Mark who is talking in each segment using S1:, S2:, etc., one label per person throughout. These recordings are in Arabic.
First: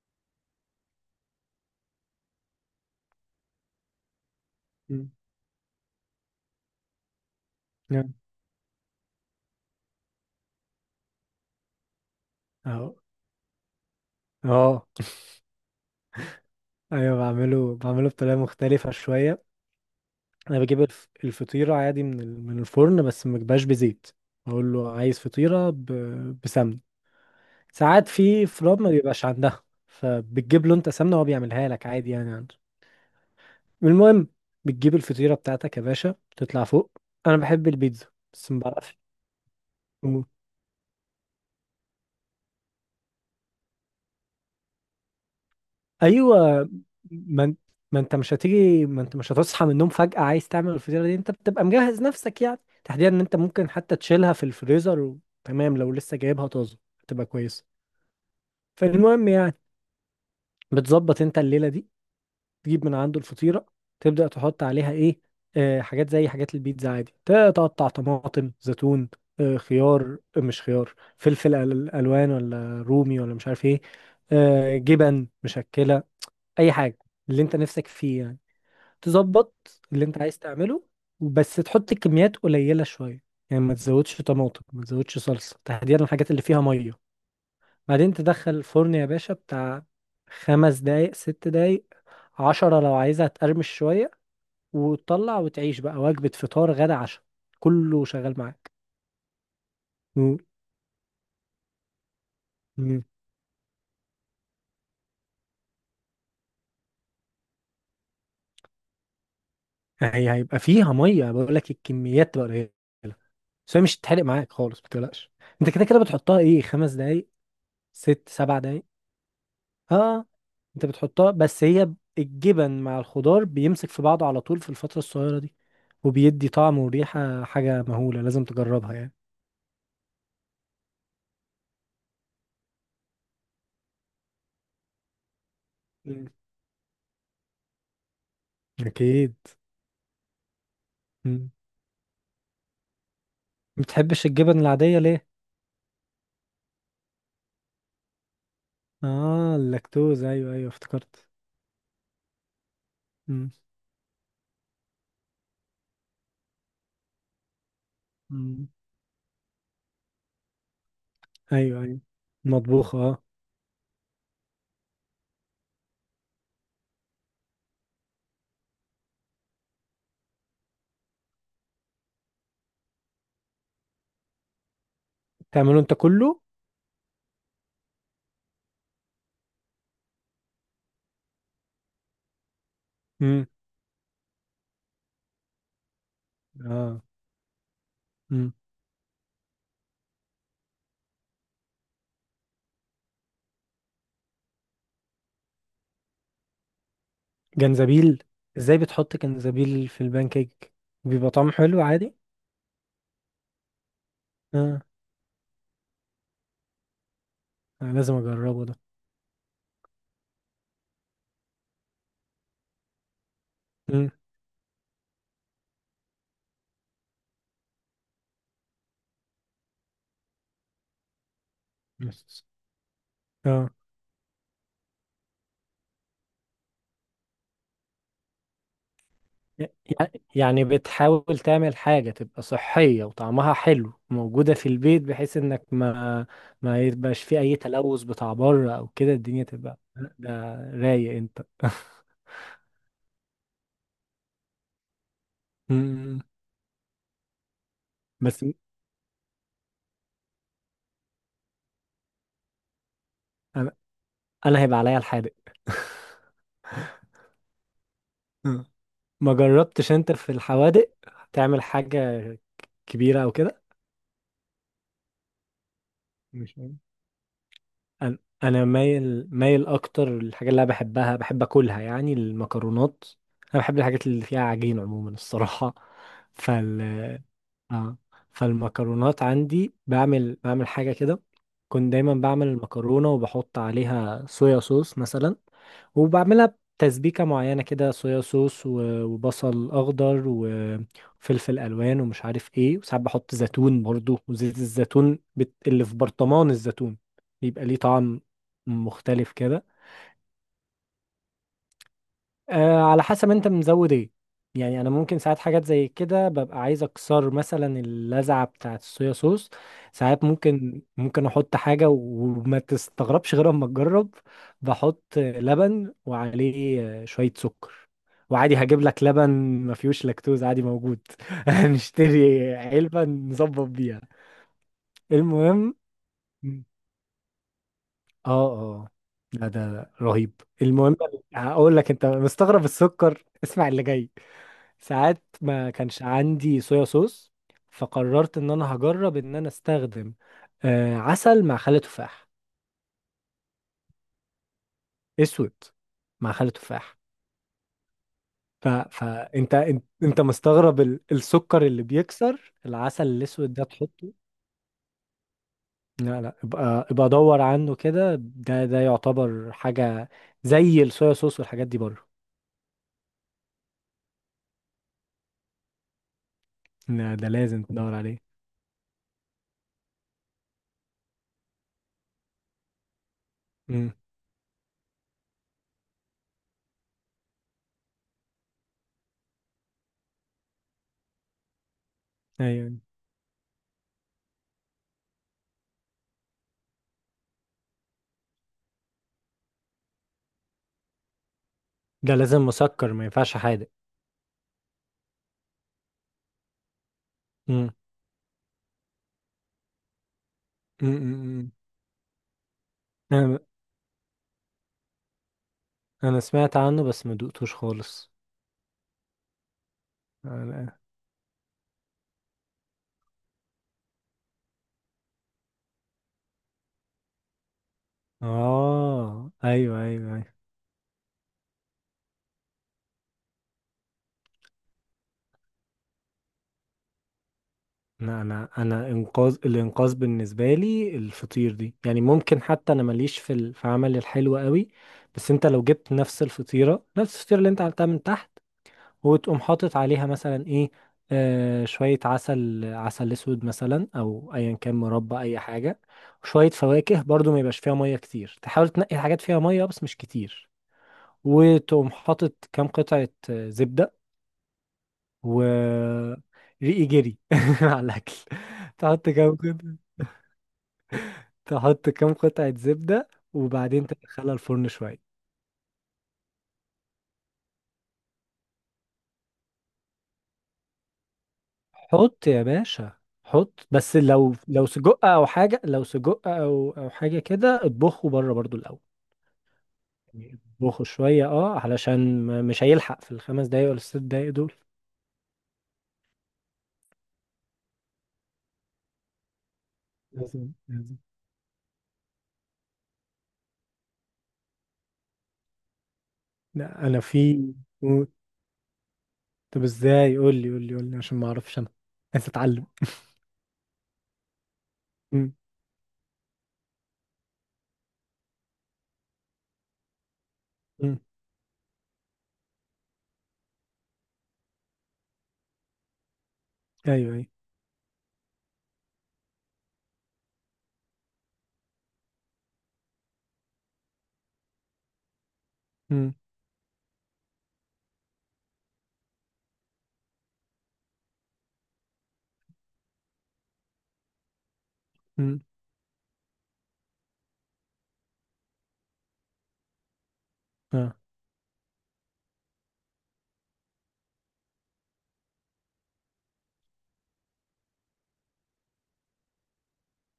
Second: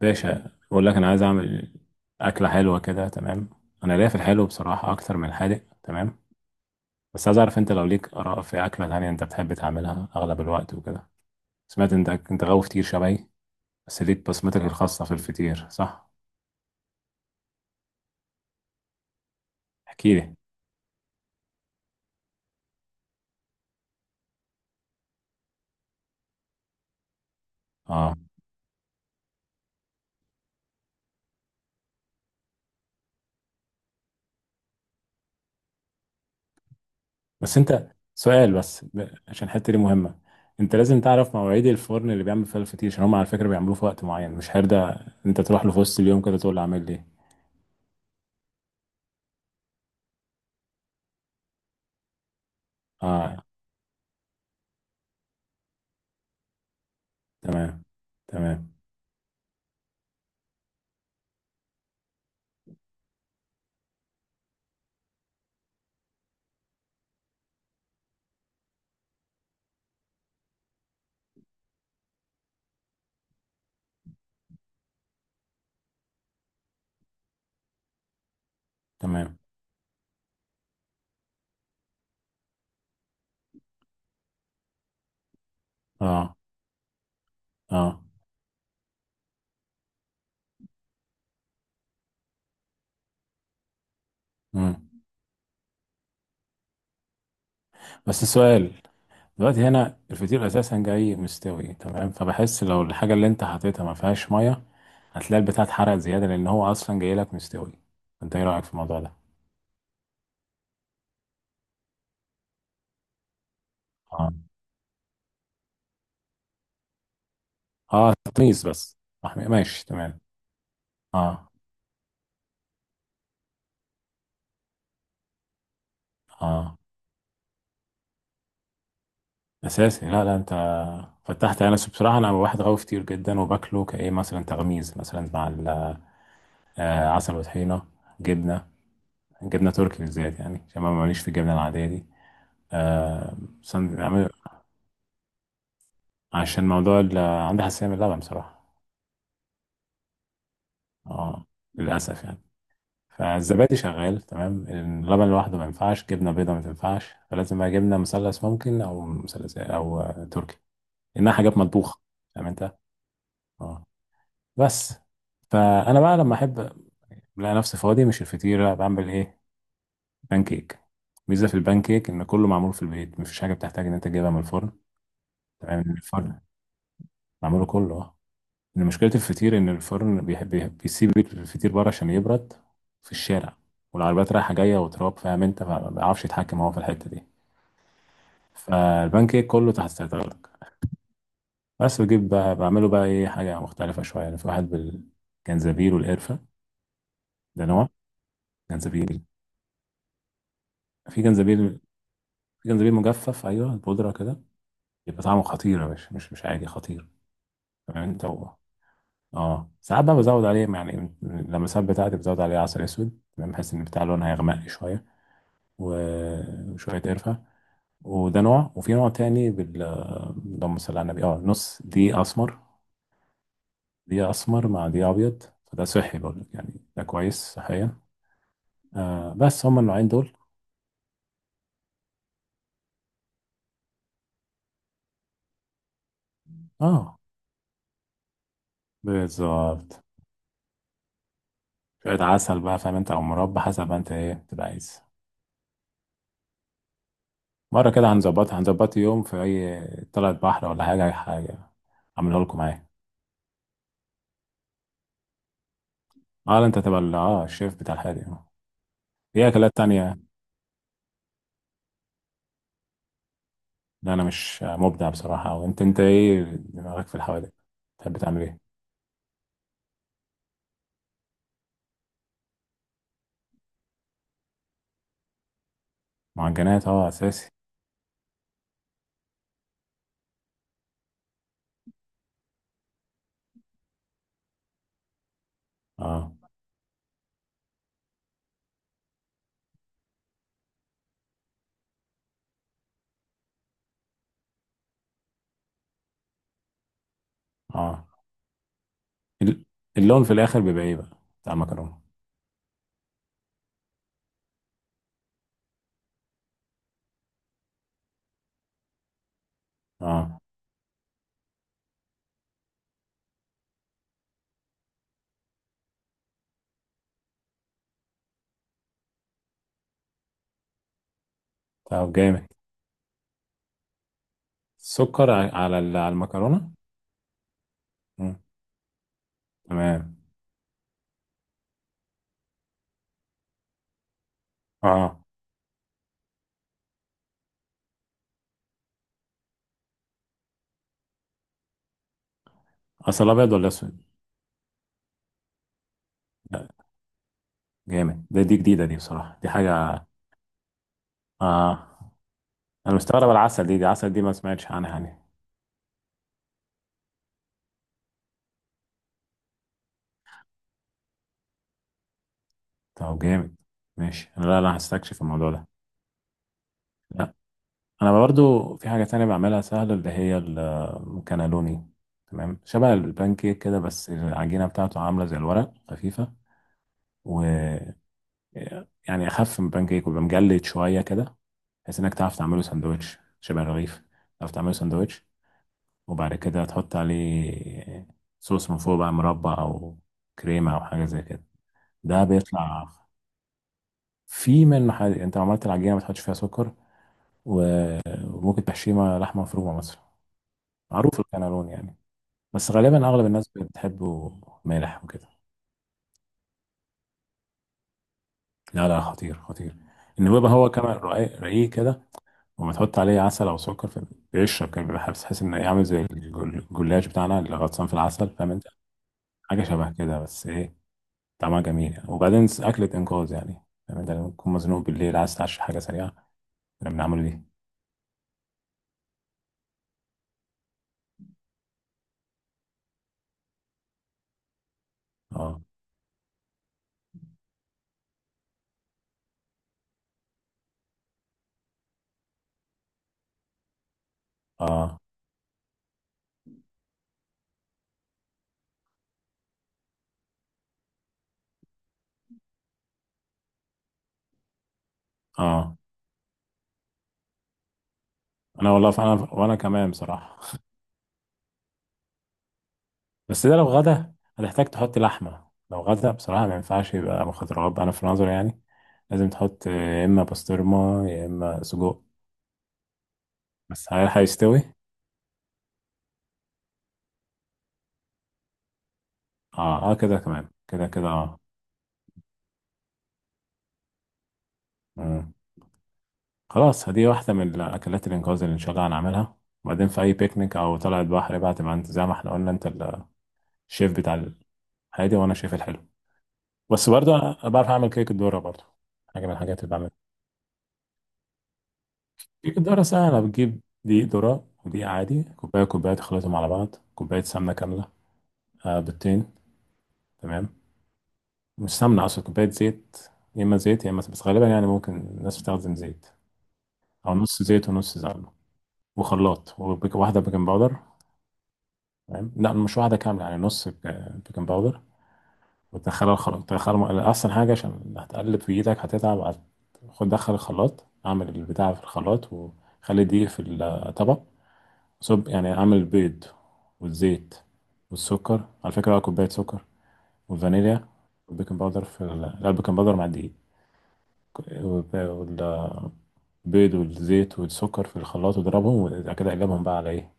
S1: باشا، بقول لك انا عايز اعمل اكله حلوه كده. تمام، انا ليا في الحلو بصراحه
S2: مم.
S1: اكتر من الحادق. تمام، بس عايز اعرف انت لو
S2: نعم.
S1: ليك اراء في اكله تانية انت بتحب تعملها اغلب الوقت وكده. سمعت انت غاوي فطير
S2: اهو.
S1: شبهي، بس ليك بصمتك
S2: اه.
S1: الخاصه في الفطير، صح؟
S2: ايوه، بعمله بطريقه مختلفه شويه.
S1: احكي لي.
S2: انا بجيب الفطيره عادي من الفرن، بس ما بجيبهاش بزيت. اقول له عايز بسمنه. ساعات
S1: اه،
S2: في فروم ما بيبقاش عندها، فبتجيب له انت سمنه وهو بيعملها لك عادي يعني عنده. المهم، بتجيب الفطيره بتاعتك يا باشا، تطلع فوق. انا
S1: بس
S2: بحب
S1: انت
S2: البيتزا
S1: سؤال
S2: بس ما
S1: بس
S2: بعرفش.
S1: عشان الحته دي مهمه. انت لازم تعرف مواعيد الفرن اللي بيعمل فيها الفطير، عشان هم على فكره بيعملوه في وقت معين مش هرده. انت تروح له في وسط اليوم كده تقول له
S2: ايوه،
S1: اعمل لي.
S2: ما انت ما انت مش هتيجي، ما انت مش هتصحى من النوم فجأة عايز تعمل الفطيرة دي، انت بتبقى مجهز نفسك يعني. تحديدا ان انت
S1: اه.
S2: ممكن حتى تشيلها في الفريزر وتمام لو لسه جايبها طازة تبقى كويسة.
S1: تمام. تمام.
S2: فالمهم يعني، بتظبط انت الليلة دي، تجيب من عنده الفطيرة، تبدأ تحط عليها ايه؟ آه، حاجات زي حاجات البيتزا عادي، تقطع طماطم، زيتون، آه خيار. آه، مش خيار، فلفل الوان، ولا رومي، ولا مش عارف ايه. آه جبن مشكلة، اي حاجة اللي انت نفسك فيه يعني.
S1: تمام.
S2: تظبط اللي انت عايز تعمله، بس تحط كميات قليلة شوية. يعني ما تزودش طماطم، ما تزودش صلصة، تحديدا الحاجات
S1: اه.
S2: اللي فيها مية.
S1: اه.
S2: بعدين تدخل الفرن يا باشا بتاع 5 دقايق 6 دقايق 10 لو عايزها تقرمش شوية.
S1: مم.
S2: وتطلع وتعيش بقى وجبة فطار غدا عشاء، كله
S1: بس
S2: شغال
S1: السؤال،
S2: معاك.
S1: دلوقتي هنا
S2: مم.
S1: الفطير اساسا جاي مستوي تمام، فبحس لو
S2: مم.
S1: الحاجه اللي انت حطيتها ما فيهاش ميه هتلاقي البتاع اتحرق زياده لان هو اصلا جاي لك مستوي. انت ايه رايك في الموضوع ده؟
S2: هي هيبقى فيها مية، بقول لك الكميات تبقى قليلة، بس هي مش هتتحرق
S1: اه.
S2: معاك خالص ما تقلقش. انت كده كده بتحطها ايه، خمس دقايق
S1: اه
S2: ست سبع
S1: تميز
S2: دقايق
S1: بس. ماشي، تمام.
S2: اه. انت بتحطها،
S1: اه.
S2: بس هي الجبن مع الخضار بيمسك في بعضه على طول في الفترة الصغيرة دي، وبيدي
S1: اه
S2: طعم وريحة حاجة مهولة، لازم تجربها يعني.
S1: اساسي. لا لا انت فتحت. انا بصراحه انا واحد غاوي فطير جدا، وباكله كايه مثلا تغميز مثلا مع
S2: مم.
S1: آه، عسل وطحينه. جبنه.
S2: أكيد.
S1: جبنه تركي بالذات، يعني عشان ما ماليش في
S2: مم.
S1: الجبنه العاديه دي. آه،
S2: بتحبش الجبن العادية ليه؟
S1: عشان موضوع عندي حساسية من اللبن بصراحة.
S2: آه، اللاكتوز، أيوه أيوه افتكرت.
S1: اه، للأسف يعني.
S2: مم.
S1: فالزبادي شغال تمام، اللبن لوحده ما ينفعش، جبنة بيضة ما تنفعش، فلازم بقى جبنة مثلث
S2: مم.
S1: ممكن، أو مثلث إيه، أو آه، تركي. إنها حاجات
S2: أيوه
S1: مطبوخة،
S2: أيوه.
S1: فاهم أنت.
S2: مطبوخ آه.
S1: اه، بس فأنا بقى لما أحب ألاقي نفسي فاضي مش الفطيرة، بعمل إيه؟ بانكيك. ميزة في البانكيك إن كله معمول في البيت، مفيش حاجة بتحتاج إن أنت تجيبها من الفرن. تمام
S2: تعمله
S1: من
S2: أنت
S1: الفرن.
S2: كله؟
S1: معموله كله، آه. إن مشكلة الفطير إن الفرن بيسيب الفطير بره عشان يبرد في
S2: مم.
S1: الشارع، والعربيات رايحة جاية وتراب، فاهم أنت، فما بيعرفش يتحكم هو في
S2: آه.
S1: الحتة دي.
S2: مم.
S1: فالبان كيك كله تحت سيطرتك. بس بجيب بقى، بعمله بقى إيه، حاجة مختلفة شوية يعني. في واحد بالجنزبيل والقرفة، ده نوع.
S2: جنزبيل؟ إزاي بتحط
S1: جنزبيل.
S2: جنزبيل في البانكيك؟
S1: في
S2: بيبقى طعمه
S1: جنزبيل،
S2: حلو عادي؟
S1: في جنزبيل مجفف، أيوه البودرة كده.
S2: آه.
S1: يبقى طعمه خطير يا باشا، مش عادي، خطير.
S2: أنا
S1: تمام
S2: لازم
S1: أنت هو.
S2: أجربه ده.
S1: اه ساعات بقى بزود عليه يعني، لما الساعات بتاعتي بزود عليه عسل اسود، تمام، بحيث ان بتاع
S2: مم.
S1: لون هيغمق شويه. وشوية قرفة. وده نوع. وفي نوع تاني بال، اللهم صل على النبي، اه نص دي
S2: بس.
S1: أسمر.
S2: آه.
S1: دي أسمر مع دي أبيض، فده صحي برضه يعني، ده كويس صحيا. آه، بس
S2: ي-
S1: هما النوعين دول.
S2: يعني بتحاول تعمل حاجة تبقى صحية وطعمها حلو، موجودة في البيت، بحيث انك ما
S1: اه،
S2: يبقاش في اي تلوث بتاع بره او كده الدنيا تبقى.
S1: بالظبط.
S2: ده، رايق انت
S1: شوية عسل بقى، فاهم انت، أو مربى، حسب ما انت ايه تبقى عايز.
S2: مم.
S1: مرة كده
S2: بس.
S1: هنظبطها، هنظبط يوم في أي طلعة بحر ولا حاجة، أي حاجة أعملها لكم معايا.
S2: انا، انا هيبقى عليا الحادق.
S1: اه لا، انت تبقى اه الشيف بتاع الحاجة، اه.
S2: مم. ما
S1: في أكلات
S2: جربتش انت
S1: تانية؟
S2: في الحوادق تعمل حاجة كبيرة او كده؟
S1: لا انا مش مبدع بصراحه، او انت ايه
S2: مش عارف.
S1: دماغك في الحوادق؟ تحب
S2: أنا
S1: تعمل
S2: أنا
S1: ايه؟
S2: مايل مايل أكتر للحاجات اللي أنا بحبها بحب أكلها، يعني المكرونات. أنا بحب الحاجات اللي فيها عجين عموما الصراحة.
S1: معجنات اه، اساسي.
S2: اه. فالمكرونات عندي، بعمل حاجة كده. كنت دايما بعمل المكرونة وبحط عليها صويا صوص مثلا،
S1: اه.
S2: وبعملها بتسبيكة معينة كده، صويا صوص وبصل أخضر وفلفل ألوان ومش عارف ايه. وساعات بحط زيتون برضو وزيت الزيتون اللي في برطمان الزيتون، بيبقى ليه
S1: اه.
S2: طعم مختلف
S1: ال-
S2: كده.
S1: اللون في الاخر بيبقى ايه بقى، بتاع المكرونه؟
S2: آه على حسب انت مزود ايه. يعني انا ممكن ساعات حاجات زي كده ببقى عايز اكسر مثلا اللذعه بتاعه الصويا صوص. ساعات
S1: اه.
S2: ممكن، احط حاجه وما تستغربش غير اما تجرب. بحط لبن وعليه آه، شويه سكر. وعادي هجيب لك لبن ما فيهوش لاكتوز عادي موجود.
S1: طب جامد،
S2: نشتري علبه نظبط بيها.
S1: سكر
S2: المهم.
S1: على على المكرونه؟ مم.
S2: اه اه، لا ده
S1: تمام.
S2: رهيب. المهم، هقول لك انت مستغرب السكر؟ اسمع اللي جاي.
S1: اه،
S2: ساعات ما كانش عندي صويا صوص، فقررت ان انا هجرب ان انا استخدم آه، عسل مع خل تفاح.
S1: اصل ابيض ولا اسود؟
S2: اسود مع خل
S1: لا،
S2: تفاح.
S1: جامد ده، دي جديده دي بصراحه، دي
S2: فانت انت
S1: حاجه.
S2: انت مستغرب السكر
S1: اه،
S2: اللي بيكسر
S1: انا
S2: العسل
S1: مستغرب
S2: الاسود ده
S1: العسل، دي عسل
S2: تحطه.
S1: دي ما سمعتش عنها يعني.
S2: لا لا، ابقى ابقى دور عنه كده، ده يعتبر حاجة زي الصويا صوص والحاجات دي بره.
S1: طب جامد، ماشي، لا لا هستكشف الموضوع ده.
S2: لا ده لازم تدور
S1: انا
S2: عليه.
S1: برضو في حاجه تانية بعملها سهله، اللي هي الكانالوني. تمام، شبه البانكيك كده،
S2: امم.
S1: بس العجينه بتاعته عامله زي الورق خفيفه. و، يعني اخف من البانكيك، ويبقى مجلد شويه كده، بحيث انك تعرف تعمله
S2: ايوه
S1: سندوتش شبه الرغيف. تعرف تعمله سندوتش، وبعد كده تحط عليه صوص من فوق، بقى مربى او كريمه او حاجه زي كده.
S2: ده
S1: ده
S2: لازم
S1: بيطلع
S2: مسكر ما ينفعش حادق.
S1: في من محل. انت لو عملت العجينه ما تحطش فيها سكر، وممكن تحشيها لحمه مفرومه مثلا. معروف
S2: امم.
S1: الكانالون يعني، بس غالبا اغلب الناس بتحبه مالح وكده.
S2: انا سمعت عنه بس ما دقتوش خالص.
S1: لا لا، خطير خطير. ان هو بقى، هو
S2: أنا-.
S1: كمان رقيق رقيق كده، وما تحط عليه عسل او سكر فبيشرب كده، بيبقى حاسس، تحس ان إيه، عامل زي الجلاش بتاعنا اللي غطسان في العسل، فاهم انت.
S2: اه
S1: حاجه
S2: ايوه
S1: شبه
S2: ايوه
S1: كده،
S2: ايوه.
S1: بس ايه، طعمها جميل يعني. وبعدين اكله انقاذ يعني، فاهم انت، لما تكون مزنوق بالليل عايز تعشي حاجه سريعه، احنا بنعمله دي.
S2: انا انقاذ الانقاذ بالنسبه لي الفطير دي، يعني ممكن حتى انا ماليش في في عمل الحلو قوي. بس انت
S1: اه.
S2: لو جبت نفس الفطيره نفس الفطيره اللي انت عملتها من تحت، وتقوم حاطط عليها مثلا ايه، آه شويه عسل، عسل اسود مثلا او ايا كان
S1: اه.
S2: مربى اي حاجه. وشويه فواكه برضو، ما يبقاش فيها ميه كتير، تحاول تنقي حاجات فيها ميه بس مش كتير. وتقوم حاطط كام قطعة آه، زبدة.
S1: اه.
S2: و ريقي جري على الأكل.
S1: انا والله،
S2: تحط
S1: فانا
S2: كام
S1: وانا
S2: قطعة،
S1: كمان بصراحه.
S2: تحط كام قطعة زبدة،
S1: بس ده لو
S2: وبعدين
S1: غدا
S2: تدخلها
S1: هتحتاج
S2: الفرن
S1: تحط
S2: شوية.
S1: لحمه. لو غدا بصراحه ما ينفعش يبقى مخدرات، انا في نظري يعني. لازم تحط يا اما بسطرمه يا اما سجق.
S2: حط يا باشا، حط.
S1: بس
S2: بس
S1: هل
S2: لو
S1: هيستوي؟
S2: لو سجق أو حاجة، لو سجق أو أو حاجة كده اطبخه بره برضو الأول.
S1: اه اه، كده
S2: يعني
S1: كمان
S2: اطبخه
S1: كده كده،
S2: شوية
S1: اه.
S2: اه، علشان مش هيلحق في ال5 دقايق ولا ال6 دقايق دول.
S1: مم. خلاص، هدي واحده من الاكلات الانقاذ اللي ان شاء الله هنعملها. وبعدين في اي
S2: لازم
S1: بيكنيك او
S2: لازم.
S1: طلعه بحر بقى، تبقى انت زي ما احنا قلنا انت الشيف بتاع الهادي، وانا الشيف الحلو.
S2: لا
S1: بس
S2: أنا
S1: برضه أنا
S2: في.
S1: بعرف اعمل
S2: قول.
S1: كيك الذره برضه، حاجه من الحاجات
S2: طب
S1: اللي بعملها.
S2: ازاي، قول لي قول لي قول لي عشان ما أعرفش أنا، عايز
S1: كيك
S2: أتعلم.
S1: الذره سهله. بتجيب دقيق ذره ودقيق عادي، كوبايه كوبايه، تخلطهم على بعض. كوبايه سمنه كامله، آه، بيضتين. تمام.
S2: مم.
S1: مش سمنة أصلا، كوباية زيت. يا إما زيت يا إما، بس غالبا يعني ممكن الناس بتستخدم زيت.
S2: ايوه
S1: أو
S2: ايوه.
S1: نص زيت ونص سمنة. وخلاط، واحدة بيكنج باودر. تمام، لا مش واحدة كاملة يعني، نص بيكنج باودر. وتدخلها
S2: مم.
S1: الخلاط، تدخلها أحسن حاجة، عشان هتقلب في إيدك هتتعب خد دخل الخلاط، أعمل البتاع في الخلاط، وخلي دي في الطبق. صب
S2: مم.
S1: يعني، أعمل البيض والزيت والسكر على فكرة بقى، كوباية سكر، والفانيليا،
S2: اه
S1: والبيكنج باودر في لا البيكنج باودر مع الدقيق، وال- بيض والزيت والسكر في الخلاط، واضربهم. وبعد كده اقلبهم بقى على ايه؟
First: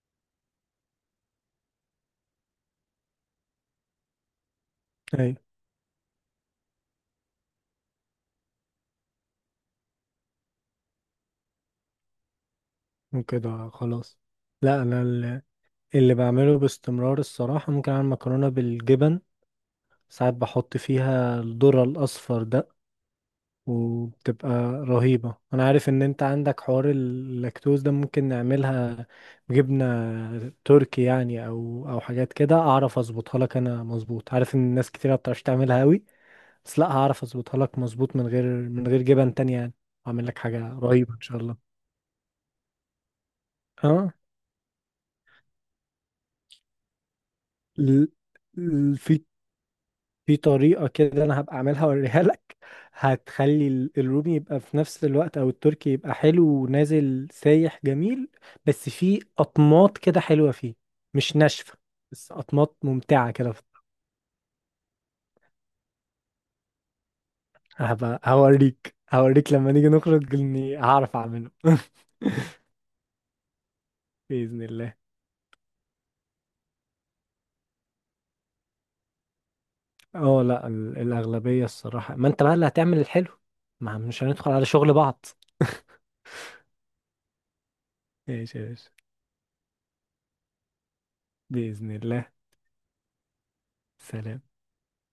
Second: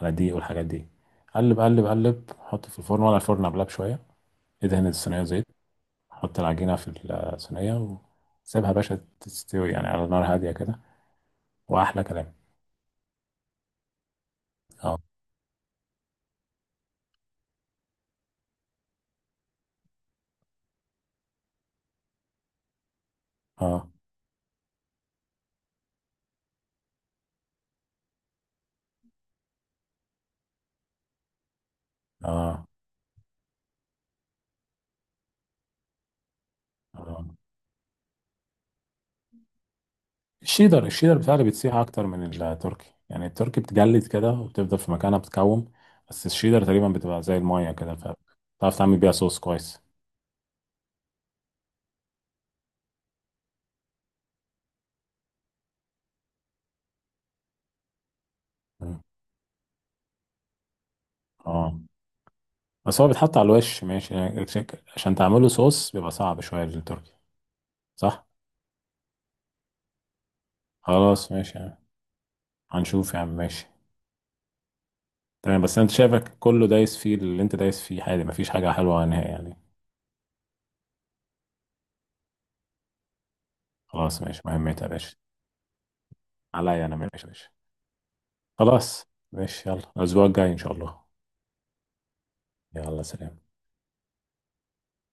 S1: على الدقيق والحاجات دي. قلب قلب قلب، حط في الفرن، ولا الفرن قبلها بشويه ادهن الصينيه
S2: ايوه.
S1: زيت. حط العجينه في الصينيه، وسيبها يا باشا تستوي يعني على نار هاديه كده، واحلى كلام.
S2: وكده خلاص. لا
S1: اه.
S2: انا اللي بعمله باستمرار الصراحه ممكن اعمل مكرونه بالجبن. ساعات بحط فيها الذره الاصفر ده،
S1: اه.
S2: وبتبقى رهيبه. انا عارف ان انت عندك حوار اللاكتوز ده، ممكن نعملها بجبنه تركي يعني او او حاجات كده،
S1: اه.
S2: اعرف اظبطها لك انا مظبوط. عارف ان الناس كتير ما بتعرفش تعملها قوي، بس لا هعرف
S1: اه.
S2: اظبطها لك مظبوط من غير من غير جبن تانية يعني. اعمل لك حاجه
S1: الشيدر،
S2: رهيبه
S1: الشيدر
S2: ان شاء
S1: بتاعي
S2: الله.
S1: بتسيح اكتر من التركي، يعني التركي بتجلد
S2: اه
S1: كده وبتفضل في مكانها بتكوم، بس الشيدر تقريبا بتبقى زي المايه كده،
S2: ال-
S1: فتعرف تعمل
S2: ال-
S1: بيها
S2: في
S1: صوص كويس.
S2: في طريقة كده، انا هبقى اعملها اوريها لك. هتخلي الرومي يبقى في نفس الوقت او التركي يبقى حلو ونازل سايح جميل. بس
S1: مم.
S2: في اطماط كده حلوة فيه، مش ناشفة،
S1: اه،
S2: بس اطماط
S1: بس هو
S2: ممتعة
S1: بيتحط على
S2: كده.
S1: الوش ماشي يعني عشان تعمله صوص بيبقى صعب شوية للتركي.
S2: هبقى
S1: صح؟
S2: هوريك هوريك لما نيجي نخرج اني هعرف
S1: خلاص
S2: اعمله.
S1: ماشي يعني. هنشوف يا عم، ماشي.
S2: بإذن الله.
S1: تمام، بس انت شايفك كله دايس فيه، اللي انت دايس فيه عادي، مفيش حاجة حلوة نهائي يعني.
S2: اه لا الأغلبية الصراحة، ما انت بقى اللي هتعمل الحلو، ما
S1: خلاص
S2: مش
S1: ماشي،
S2: هندخل على
S1: مهمتها يا
S2: شغل
S1: باشا
S2: بعض.
S1: عليا انا، ماشي يا باشا.
S2: ماشي يا باشا.
S1: خلاص ماشي، يلا الأسبوع الجاي إن شاء الله.
S2: بإذن الله.
S1: يلا، سلام.
S2: سلام.